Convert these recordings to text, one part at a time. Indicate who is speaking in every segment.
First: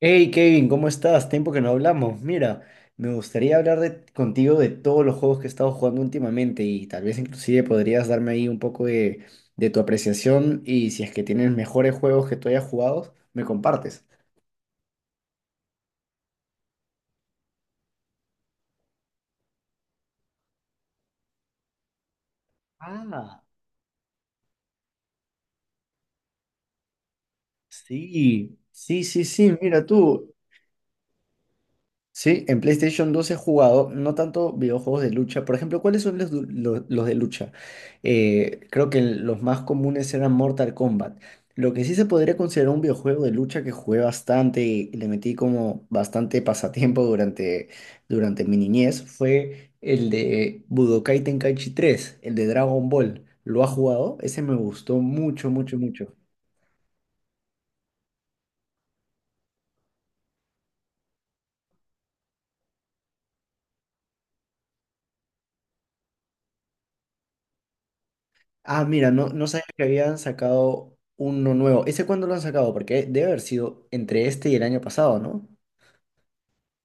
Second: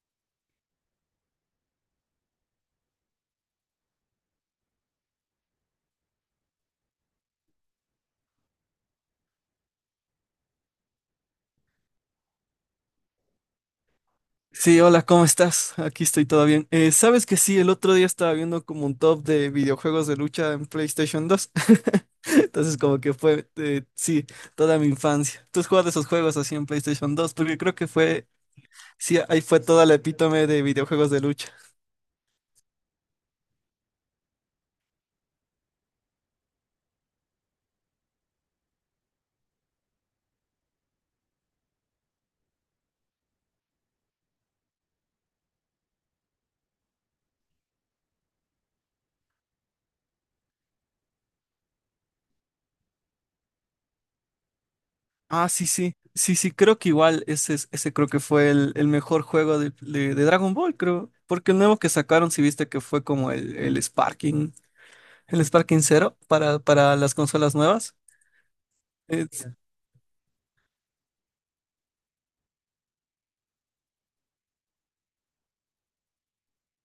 Speaker 1: Hey Kevin, ¿cómo estás? Tiempo que no hablamos. Mira, me gustaría contigo de todos los juegos que he estado jugando últimamente y tal vez inclusive podrías darme ahí un poco de tu apreciación y si es que tienes mejores juegos que tú hayas jugado, me compartes.
Speaker 2: Sí, hola, ¿cómo estás? Aquí estoy todo bien. ¿Sabes que sí? El otro día estaba viendo como un top de videojuegos de lucha en PlayStation 2. Entonces, como que
Speaker 1: Ah,
Speaker 2: fue, sí, toda mi infancia. ¿Tú has jugado esos juegos así en PlayStation 2? Porque creo que fue,
Speaker 1: sí, sí,
Speaker 2: sí,
Speaker 1: sí,
Speaker 2: ahí
Speaker 1: sí,
Speaker 2: fue
Speaker 1: mira
Speaker 2: toda la
Speaker 1: tú.
Speaker 2: epítome de videojuegos de lucha.
Speaker 1: Sí, en PlayStation 2 he jugado no tanto videojuegos de lucha. Por ejemplo, ¿cuáles son los de lucha? Creo que los más comunes eran Mortal Kombat. Lo que sí se podría considerar un videojuego de lucha que jugué bastante y le metí como bastante pasatiempo durante mi niñez fue el de Budokai Tenkaichi 3, el de Dragon Ball. ¿Lo ha jugado? Ese me gustó
Speaker 2: Ah,
Speaker 1: mucho,
Speaker 2: sí,
Speaker 1: mucho,
Speaker 2: sí,
Speaker 1: mucho.
Speaker 2: sí, sí, creo que igual ese, ese creo que fue el mejor juego de Dragon Ball, creo. Porque el nuevo que sacaron, si viste que fue como el Sparking Zero para las consolas nuevas.
Speaker 1: Ah, mira,
Speaker 2: eh,
Speaker 1: no, no sabía que habían sacado uno nuevo. ¿Ese cuándo lo han sacado? Porque debe haber sido entre este y el año pasado, ¿no?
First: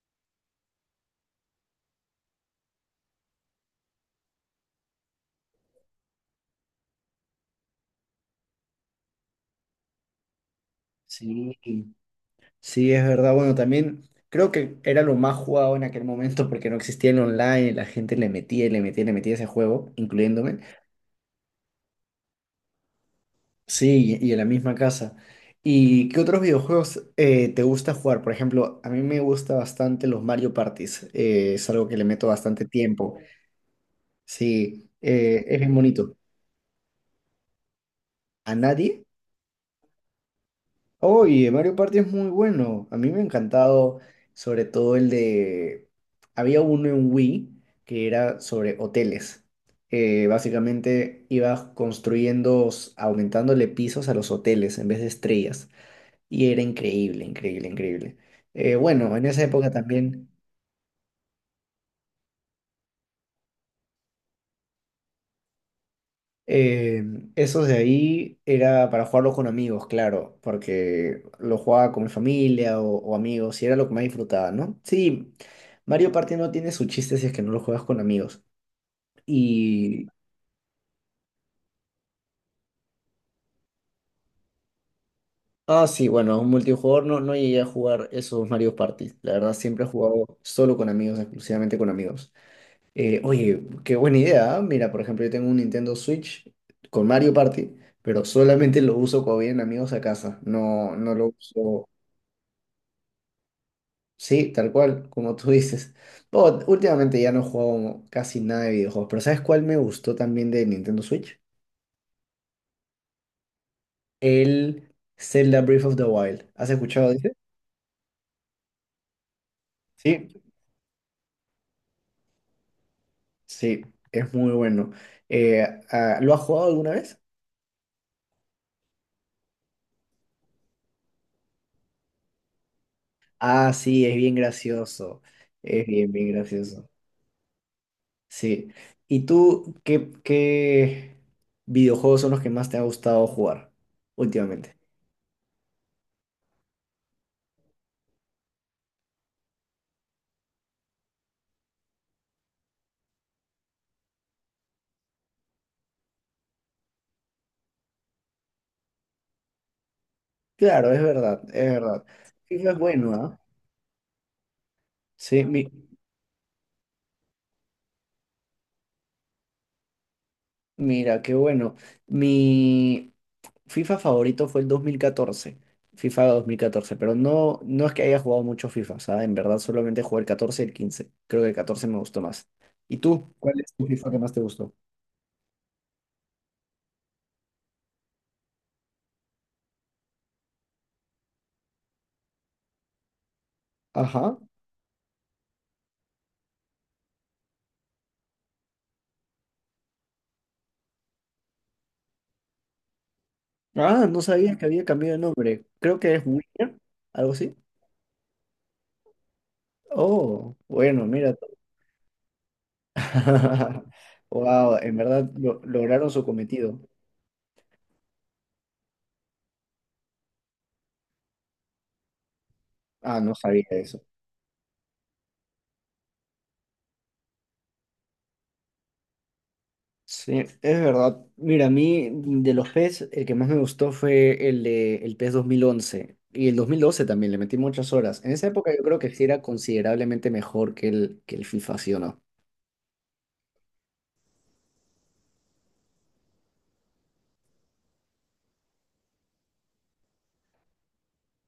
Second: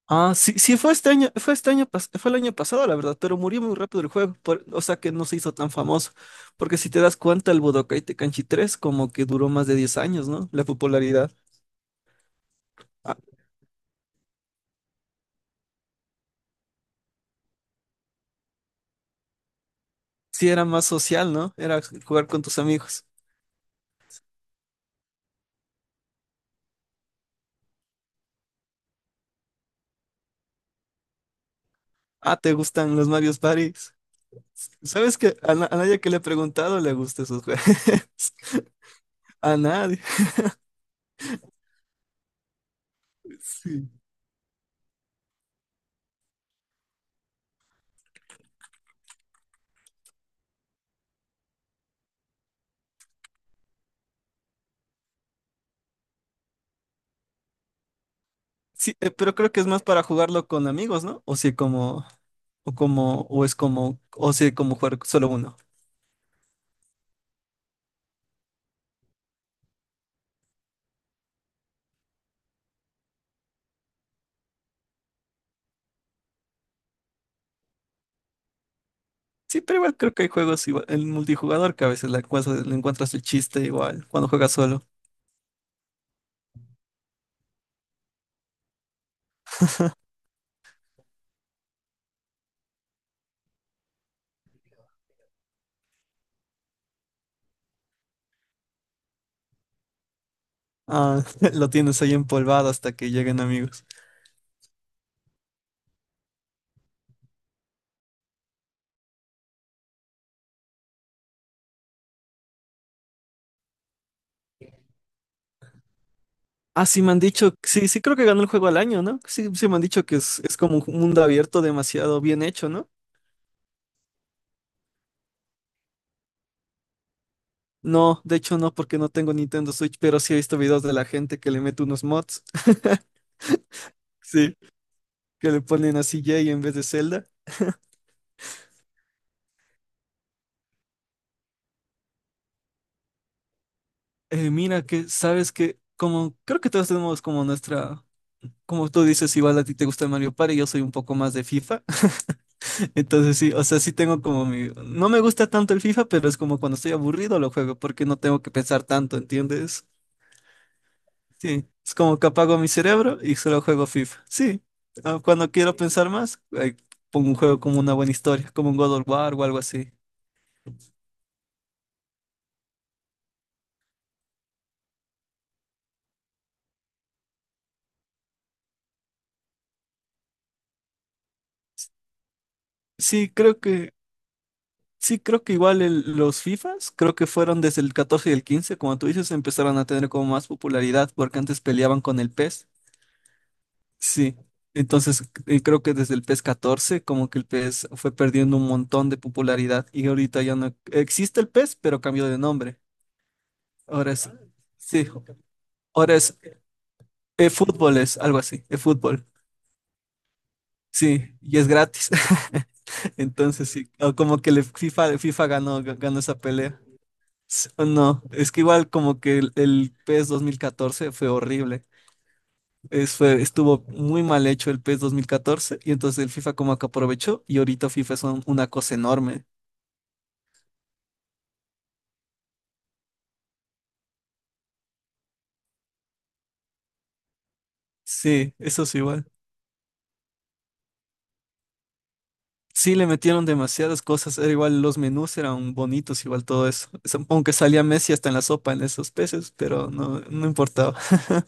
Speaker 2: Ah, sí, sí, fue este año, fue este año, fue el año pasado, la verdad, pero murió muy rápido el juego, o sea que no se hizo tan famoso, porque si te das cuenta, el Budokai Tenkaichi 3 como que duró más de 10 años, ¿no? La popularidad.
Speaker 1: Sí. Sí, es
Speaker 2: Ah,
Speaker 1: verdad. Bueno, también creo que era lo más jugado en aquel momento porque no existía el online, y la gente le metía y le metía y le metía ese juego,
Speaker 2: sí,
Speaker 1: incluyéndome.
Speaker 2: era más social, ¿no? Era jugar con tus amigos.
Speaker 1: Sí, y en la misma casa. ¿Y qué otros videojuegos te gusta jugar? Por ejemplo, a mí me gusta bastante los Mario Parties. Es algo que le meto
Speaker 2: Ah, ¿te
Speaker 1: bastante
Speaker 2: gustan los
Speaker 1: tiempo.
Speaker 2: Mario Party?
Speaker 1: Sí,
Speaker 2: ¿Sabes que
Speaker 1: es bien
Speaker 2: a nadie que
Speaker 1: bonito.
Speaker 2: le he preguntado le gustan esos juegos?
Speaker 1: ¿A nadie?
Speaker 2: A nadie.
Speaker 1: Oye, Mario Party es muy bueno. A mí me ha
Speaker 2: Sí.
Speaker 1: encantado, sobre todo el de... Había uno en Wii que era sobre hoteles. Básicamente ibas aumentándole pisos a los hoteles en vez de estrellas. Y era increíble, increíble, increíble.
Speaker 2: Sí,
Speaker 1: Bueno, en
Speaker 2: pero
Speaker 1: esa
Speaker 2: creo que es
Speaker 1: época
Speaker 2: más para
Speaker 1: también...
Speaker 2: jugarlo con amigos, ¿no? O si como jugar solo uno.
Speaker 1: Eh, Esos de ahí era para jugarlos con amigos, claro, porque lo jugaba con mi familia o amigos y era lo que más disfrutaba, ¿no? Sí, Mario Party no tiene su chiste si es que no lo juegas con amigos.
Speaker 2: Sí, pero igual
Speaker 1: Y...
Speaker 2: creo que hay juegos igual, el multijugador que a veces le encuentras el chiste igual cuando juegas solo.
Speaker 1: Ah, sí, bueno, un multijugador no, no llegué a jugar esos Mario Party. La verdad, siempre he jugado solo con amigos, exclusivamente con amigos. Oye, qué buena idea. ¿Ah? Mira, por ejemplo, yo tengo un Nintendo Switch con Mario Party, pero solamente lo uso cuando vienen amigos a casa. No, no
Speaker 2: Ah,
Speaker 1: lo
Speaker 2: lo
Speaker 1: uso.
Speaker 2: tienes ahí empolvado hasta que lleguen amigos.
Speaker 1: Sí, tal cual, como tú dices. Oh, últimamente ya no juego casi nada de videojuegos, pero ¿sabes cuál me gustó también de Nintendo Switch? El Zelda Breath of the Wild. ¿Has
Speaker 2: Ah, sí
Speaker 1: escuchado
Speaker 2: me
Speaker 1: de
Speaker 2: han
Speaker 1: ese?
Speaker 2: dicho, sí, sí creo que ganó el juego al año, ¿no? Sí, sí me han dicho que es,
Speaker 1: Sí,
Speaker 2: es como un mundo abierto demasiado bien hecho, ¿no?
Speaker 1: sí, es muy bueno. Eh, ¿Lo has jugado alguna vez?
Speaker 2: No, de hecho no, porque no tengo Nintendo Switch, pero sí he visto videos de la gente que le mete unos mods,
Speaker 1: Ah, sí, es bien
Speaker 2: sí,
Speaker 1: gracioso.
Speaker 2: que le
Speaker 1: Es
Speaker 2: ponen a
Speaker 1: bien, bien
Speaker 2: CJ en vez de
Speaker 1: gracioso.
Speaker 2: Zelda.
Speaker 1: Sí. ¿Y tú qué videojuegos son los que más te ha gustado jugar
Speaker 2: Eh,
Speaker 1: últimamente?
Speaker 2: mira que, sabes que, como, creo que todos tenemos como nuestra, como tú dices, igual a ti te gusta Mario Party, yo soy un poco más de FIFA. Entonces sí, o sea, sí tengo como mi, no me gusta tanto el FIFA, pero es como cuando estoy aburrido lo juego, porque no tengo que pensar tanto, ¿entiendes?
Speaker 1: Claro, es verdad,
Speaker 2: Sí,
Speaker 1: es
Speaker 2: es
Speaker 1: verdad.
Speaker 2: como que apago mi
Speaker 1: FIFA es bueno,
Speaker 2: cerebro y
Speaker 1: ¿ah?
Speaker 2: solo juego FIFA. Sí,
Speaker 1: Sí,
Speaker 2: cuando
Speaker 1: mi,
Speaker 2: quiero pensar más, pongo un juego como una buena historia, como un God of War o algo así.
Speaker 1: Mira, qué bueno. Mi FIFA favorito fue el 2014, FIFA 2014. Pero no, no es que haya jugado mucho FIFA, o sea, en verdad solamente jugué el 14 y el 15. Creo que el 14 me gustó más. ¿Y
Speaker 2: Sí,
Speaker 1: tú? ¿Cuál
Speaker 2: creo
Speaker 1: es tu
Speaker 2: que,
Speaker 1: FIFA que más te gustó?
Speaker 2: sí, creo que igual los FIFAs, creo que fueron desde el 14 y el 15, como tú dices, empezaron a tener como más popularidad porque antes peleaban con el PES. Sí,
Speaker 1: Ajá.
Speaker 2: entonces creo que desde el PES 14 como que el PES fue perdiendo un montón de popularidad y ahorita ya no existe el PES, pero cambió de nombre.
Speaker 1: Ah,
Speaker 2: Ahora
Speaker 1: no
Speaker 2: es,
Speaker 1: sabía que había
Speaker 2: sí,
Speaker 1: cambiado de nombre. Creo que
Speaker 2: ahora
Speaker 1: es
Speaker 2: es
Speaker 1: Winner, algo así.
Speaker 2: e-fútbol, es algo así, e-fútbol.
Speaker 1: Oh, bueno,
Speaker 2: Sí,
Speaker 1: mira.
Speaker 2: y es gratis. Entonces sí, o como que el
Speaker 1: Wow, en
Speaker 2: FIFA,
Speaker 1: verdad
Speaker 2: FIFA ganó,
Speaker 1: lograron
Speaker 2: ganó
Speaker 1: su
Speaker 2: esa
Speaker 1: cometido.
Speaker 2: pelea. S- o No, es que igual como que el PES 2014 fue horrible.
Speaker 1: Ah, no sabía
Speaker 2: Estuvo
Speaker 1: eso.
Speaker 2: muy mal hecho el PES 2014 y entonces el FIFA como que aprovechó y ahorita FIFA es una cosa enorme.
Speaker 1: Sí, es verdad. Mira, a mí de los PES, el que más me gustó fue el de el PES 2011. Y el 2012 también, le metí muchas horas. En esa
Speaker 2: Sí,
Speaker 1: época yo
Speaker 2: eso es
Speaker 1: creo que sí
Speaker 2: igual.
Speaker 1: era considerablemente mejor que que el FIFA, ¿sí o no?
Speaker 2: Sí, le metieron demasiadas cosas, era igual los menús eran bonitos, igual todo eso. Supongo que salía Messi hasta en la sopa en esos peces, pero no, no importaba.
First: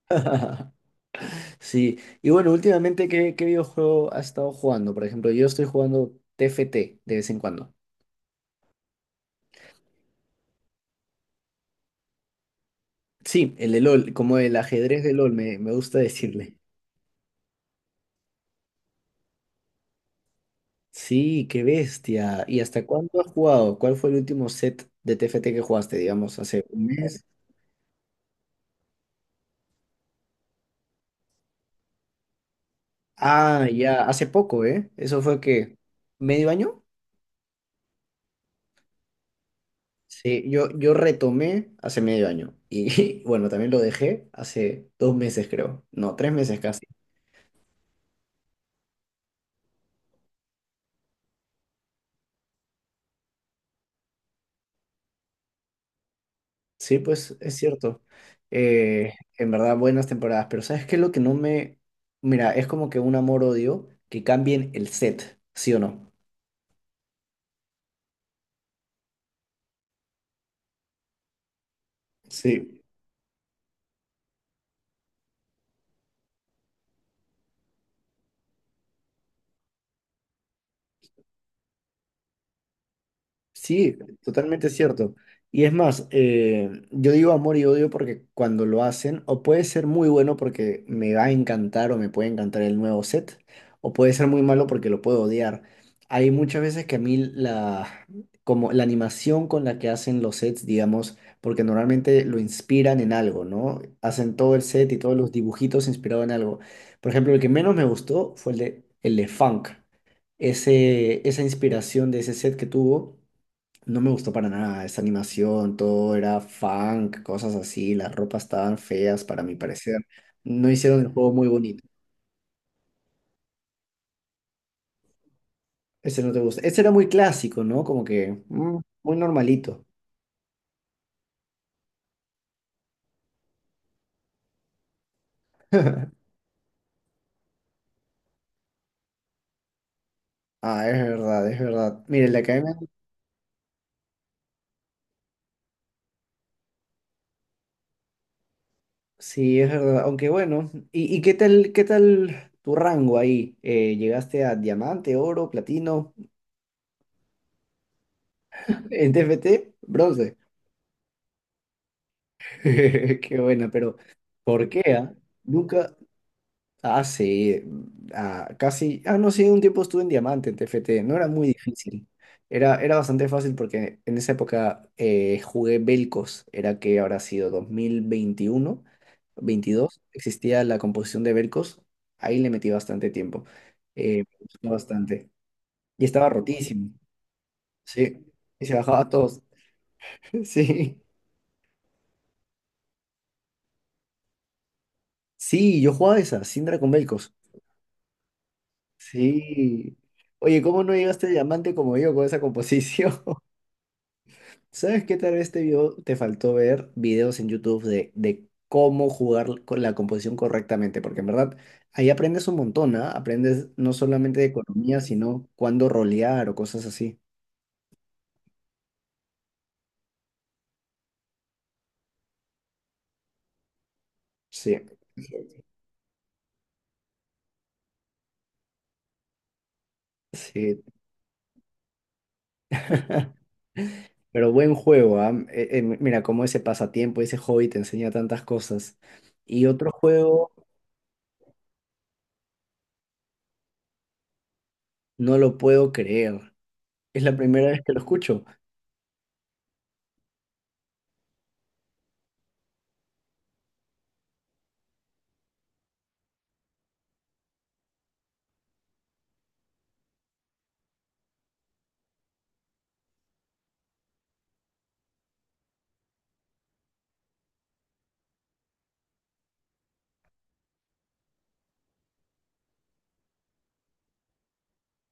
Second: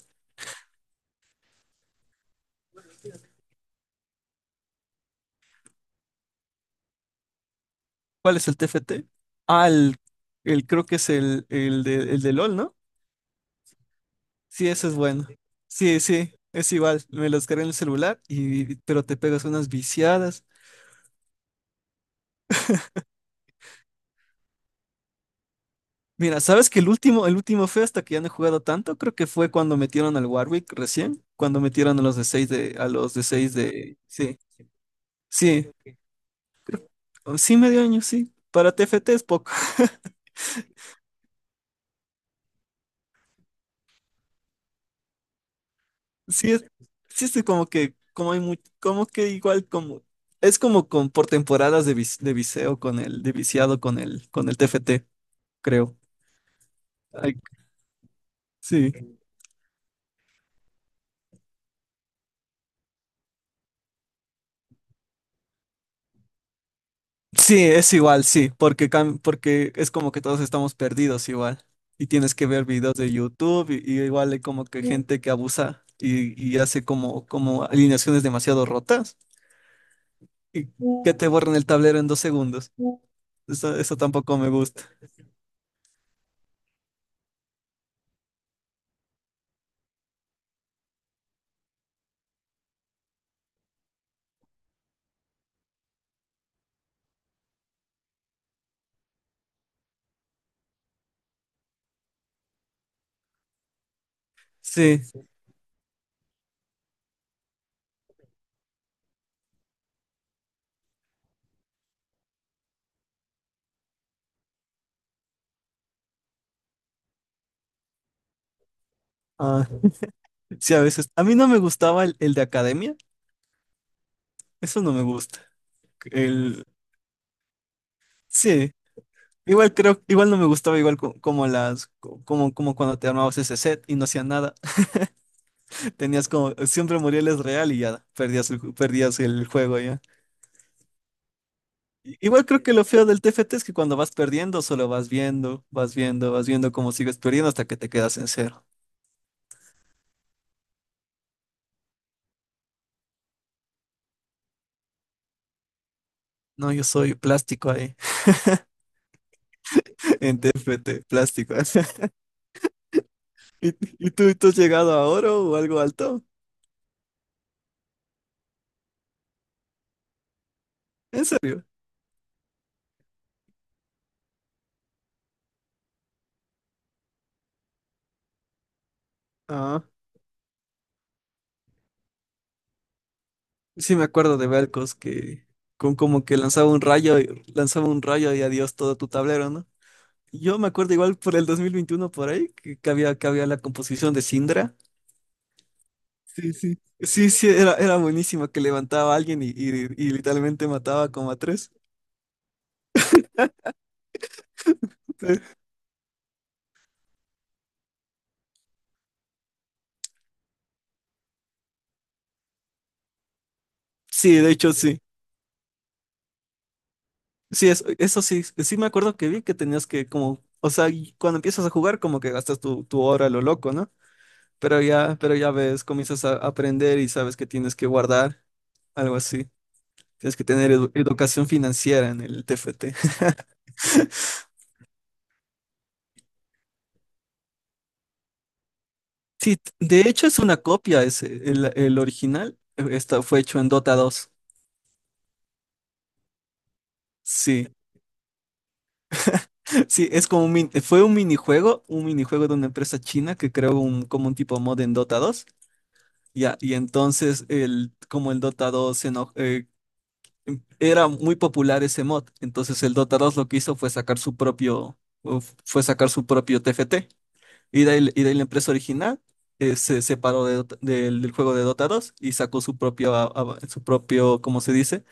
Speaker 1: Sí, y bueno, últimamente, qué videojuego has estado jugando? Por ejemplo, yo estoy jugando TFT de vez en cuando.
Speaker 2: ¿Cuál es el TFT? Ah, creo que es el de LOL, ¿no?
Speaker 1: Sí, el de LOL, como el
Speaker 2: Sí, ese es
Speaker 1: ajedrez de
Speaker 2: bueno.
Speaker 1: LOL, me gusta
Speaker 2: Sí, sí,
Speaker 1: decirle.
Speaker 2: es igual. Me lo descargué en el celular y pero te pegas unas viciadas.
Speaker 1: Sí, qué bestia. ¿Y hasta cuándo has jugado? ¿Cuál fue el último set de TFT que jugaste, digamos,
Speaker 2: Mira,
Speaker 1: hace
Speaker 2: ¿sabes que
Speaker 1: un
Speaker 2: el
Speaker 1: mes?
Speaker 2: último, el último fue hasta que ya no he jugado tanto? Creo que fue cuando metieron al Warwick recién, cuando metieron a los de 6
Speaker 1: Ah,
Speaker 2: de.
Speaker 1: ya, hace
Speaker 2: Sí.
Speaker 1: poco, ¿eh? Eso fue
Speaker 2: Sí.
Speaker 1: que medio año.
Speaker 2: Sí, medio año, sí. Para TFT es poco.
Speaker 1: Sí, yo retomé hace medio año. Y bueno, también lo dejé hace dos meses, creo. No, tres
Speaker 2: Sí,
Speaker 1: meses casi.
Speaker 2: sí es como que, como hay como que igual como, es como con por temporadas de, de viseo con el, de viciado con el TFT, creo.
Speaker 1: Sí,
Speaker 2: Ay,
Speaker 1: pues es cierto. Eh,
Speaker 2: sí.
Speaker 1: en verdad, buenas temporadas. Pero ¿sabes qué? Lo que no me... Mira, es como que un amor-odio que cambien el set, ¿sí o no?
Speaker 2: Sí, es igual, sí, porque, porque es como que todos estamos perdidos igual. Y tienes que ver
Speaker 1: Sí.
Speaker 2: videos de YouTube y igual hay como que gente que abusa y hace como alineaciones demasiado rotas y que te borran el tablero en 2 segundos. Eso,
Speaker 1: Sí,
Speaker 2: eso tampoco me
Speaker 1: totalmente
Speaker 2: gusta.
Speaker 1: cierto. Y es más, yo digo amor y odio porque cuando lo hacen, o puede ser muy bueno porque me va a encantar o me puede encantar el nuevo set, o puede ser muy malo porque lo puedo odiar. Hay muchas veces que a mí como la animación con la que hacen los sets, digamos, porque normalmente lo inspiran en algo, ¿no? Hacen todo el set y
Speaker 2: Sí.
Speaker 1: todos los dibujitos inspirados en algo. Por ejemplo, el que menos me gustó fue el de Funk, esa inspiración de ese set que tuvo. No me gustó para nada esa animación, todo era funk, cosas así, las ropas estaban feas para mi
Speaker 2: ah,
Speaker 1: parecer. No
Speaker 2: Sí, a
Speaker 1: hicieron el
Speaker 2: veces. A
Speaker 1: juego
Speaker 2: mí
Speaker 1: muy
Speaker 2: no me
Speaker 1: bonito.
Speaker 2: gustaba el de academia. Eso no me gusta.
Speaker 1: Ese no te gusta.
Speaker 2: El...
Speaker 1: Ese era muy clásico, ¿no? Como que
Speaker 2: Sí.
Speaker 1: muy normalito.
Speaker 2: Igual no me gustaba igual como las, como, como cuando te armabas ese set y no hacían nada. Tenías como, siempre Muriel es real y ya perdías perdías el juego ya.
Speaker 1: Ah, es verdad, es verdad. Mire, la
Speaker 2: Igual creo que
Speaker 1: academia,
Speaker 2: lo feo del TFT es que cuando vas perdiendo, solo vas viendo, vas viendo, vas viendo cómo sigues perdiendo hasta que te quedas en cero.
Speaker 1: sí, es verdad. Aunque bueno, y qué tal tu rango ahí? ¿Llegaste a diamante, oro, platino,
Speaker 2: No, yo soy plástico ahí,
Speaker 1: en TFT bronce?
Speaker 2: en TFT, plástico.
Speaker 1: Qué buena,
Speaker 2: ¿Y,
Speaker 1: pero
Speaker 2: y tú has
Speaker 1: ¿por qué,
Speaker 2: llegado a
Speaker 1: ah?
Speaker 2: oro o algo
Speaker 1: Nunca,
Speaker 2: alto?
Speaker 1: Ah, sí, ah, casi, ah, no, sí, un tiempo estuve en Diamante, en TFT no
Speaker 2: ¿En
Speaker 1: era muy
Speaker 2: serio?
Speaker 1: difícil, era bastante fácil porque en esa época jugué Belcos, era que habrá sido 2021 22 existía la composición de Belcos, ahí le metí bastante tiempo,
Speaker 2: Sí, me
Speaker 1: me
Speaker 2: acuerdo de
Speaker 1: gustó
Speaker 2: Velcos
Speaker 1: bastante,
Speaker 2: que con
Speaker 1: y
Speaker 2: como
Speaker 1: estaba
Speaker 2: que lanzaba un
Speaker 1: rotísimo,
Speaker 2: rayo, lanzaba un
Speaker 1: sí,
Speaker 2: rayo y
Speaker 1: y se
Speaker 2: adiós todo
Speaker 1: bajaba
Speaker 2: tu
Speaker 1: a todos,
Speaker 2: tablero, ¿no? Yo me acuerdo
Speaker 1: sí,
Speaker 2: igual por el 2021 por ahí, que había la composición de Syndra.
Speaker 1: sí, yo jugaba esa,
Speaker 2: Sí, sí.
Speaker 1: Syndra con
Speaker 2: Sí,
Speaker 1: Belcos,
Speaker 2: sí, era buenísima que levantaba a alguien y, y-
Speaker 1: sí,
Speaker 2: y
Speaker 1: oye,
Speaker 2: literalmente
Speaker 1: ¿cómo no
Speaker 2: mataba
Speaker 1: llegaste a
Speaker 2: como a tres.
Speaker 1: Diamante como yo con esa composición? ¿Sabes qué? Tal vez te faltó ver videos en YouTube de cómo jugar con la composición correctamente, porque en verdad ahí aprendes un montón, ¿ah? Aprendes no
Speaker 2: Sí,
Speaker 1: solamente de
Speaker 2: de hecho
Speaker 1: economía,
Speaker 2: sí.
Speaker 1: sino cuándo rolear o cosas así.
Speaker 2: Sí, eso sí, sí me acuerdo que vi que tenías que como, o sea, y cuando empiezas a jugar como que gastas tu hora a lo loco, ¿no?
Speaker 1: Sí,
Speaker 2: Pero ya ves, comienzas a aprender y sabes que tienes que guardar, algo así. Tienes que tener
Speaker 1: sí.
Speaker 2: educación financiera en el TFT.
Speaker 1: Pero buen juego, ¿ah? Mira, cómo ese pasatiempo, ese hobby te enseña tantas cosas.
Speaker 2: Sí,
Speaker 1: Y
Speaker 2: sí,
Speaker 1: otro
Speaker 2: de hecho es
Speaker 1: juego,
Speaker 2: una copia ese. El original fue hecho en Dota 2.
Speaker 1: no lo puedo creer. Es la
Speaker 2: Sí,
Speaker 1: primera vez que lo escucho.
Speaker 2: sí, es como fue un minijuego, de una empresa china que creó como un tipo mod en Dota 2. Ya, y entonces el Dota 2 se era muy popular ese mod, entonces el Dota 2 lo que hizo fue sacar su propio TFT. Y de ahí la empresa original se separó de del juego de Dota 2 y sacó su propio, su propio, ¿cómo se dice?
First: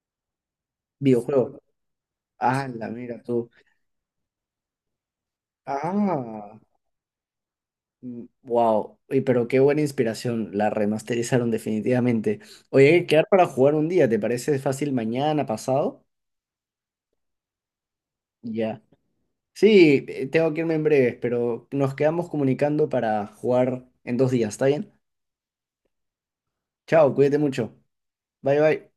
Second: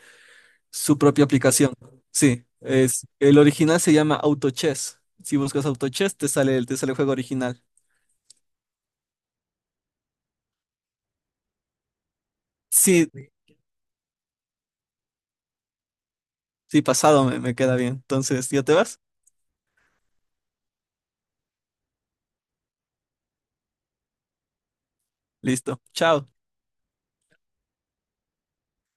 Speaker 2: Su propia
Speaker 1: Videojuego.
Speaker 2: aplicación. Sí,
Speaker 1: Ah, la mira
Speaker 2: el
Speaker 1: tú.
Speaker 2: original se llama AutoChess. Si buscas AutoChess,
Speaker 1: Ah.
Speaker 2: te sale el juego original.
Speaker 1: Wow, pero qué buena inspiración, la remasterizaron definitivamente. Oye, hay que
Speaker 2: Sí,
Speaker 1: quedar para jugar un día, ¿te parece fácil mañana, pasado?
Speaker 2: sí, pasado me queda bien. Entonces, ¿ya te
Speaker 1: Ya.
Speaker 2: vas?
Speaker 1: Sí, tengo que irme en breves, pero nos quedamos comunicando para jugar en 2 días, ¿está bien?
Speaker 2: Listo. Chao.
Speaker 1: Chao, cuídate mucho. Bye bye.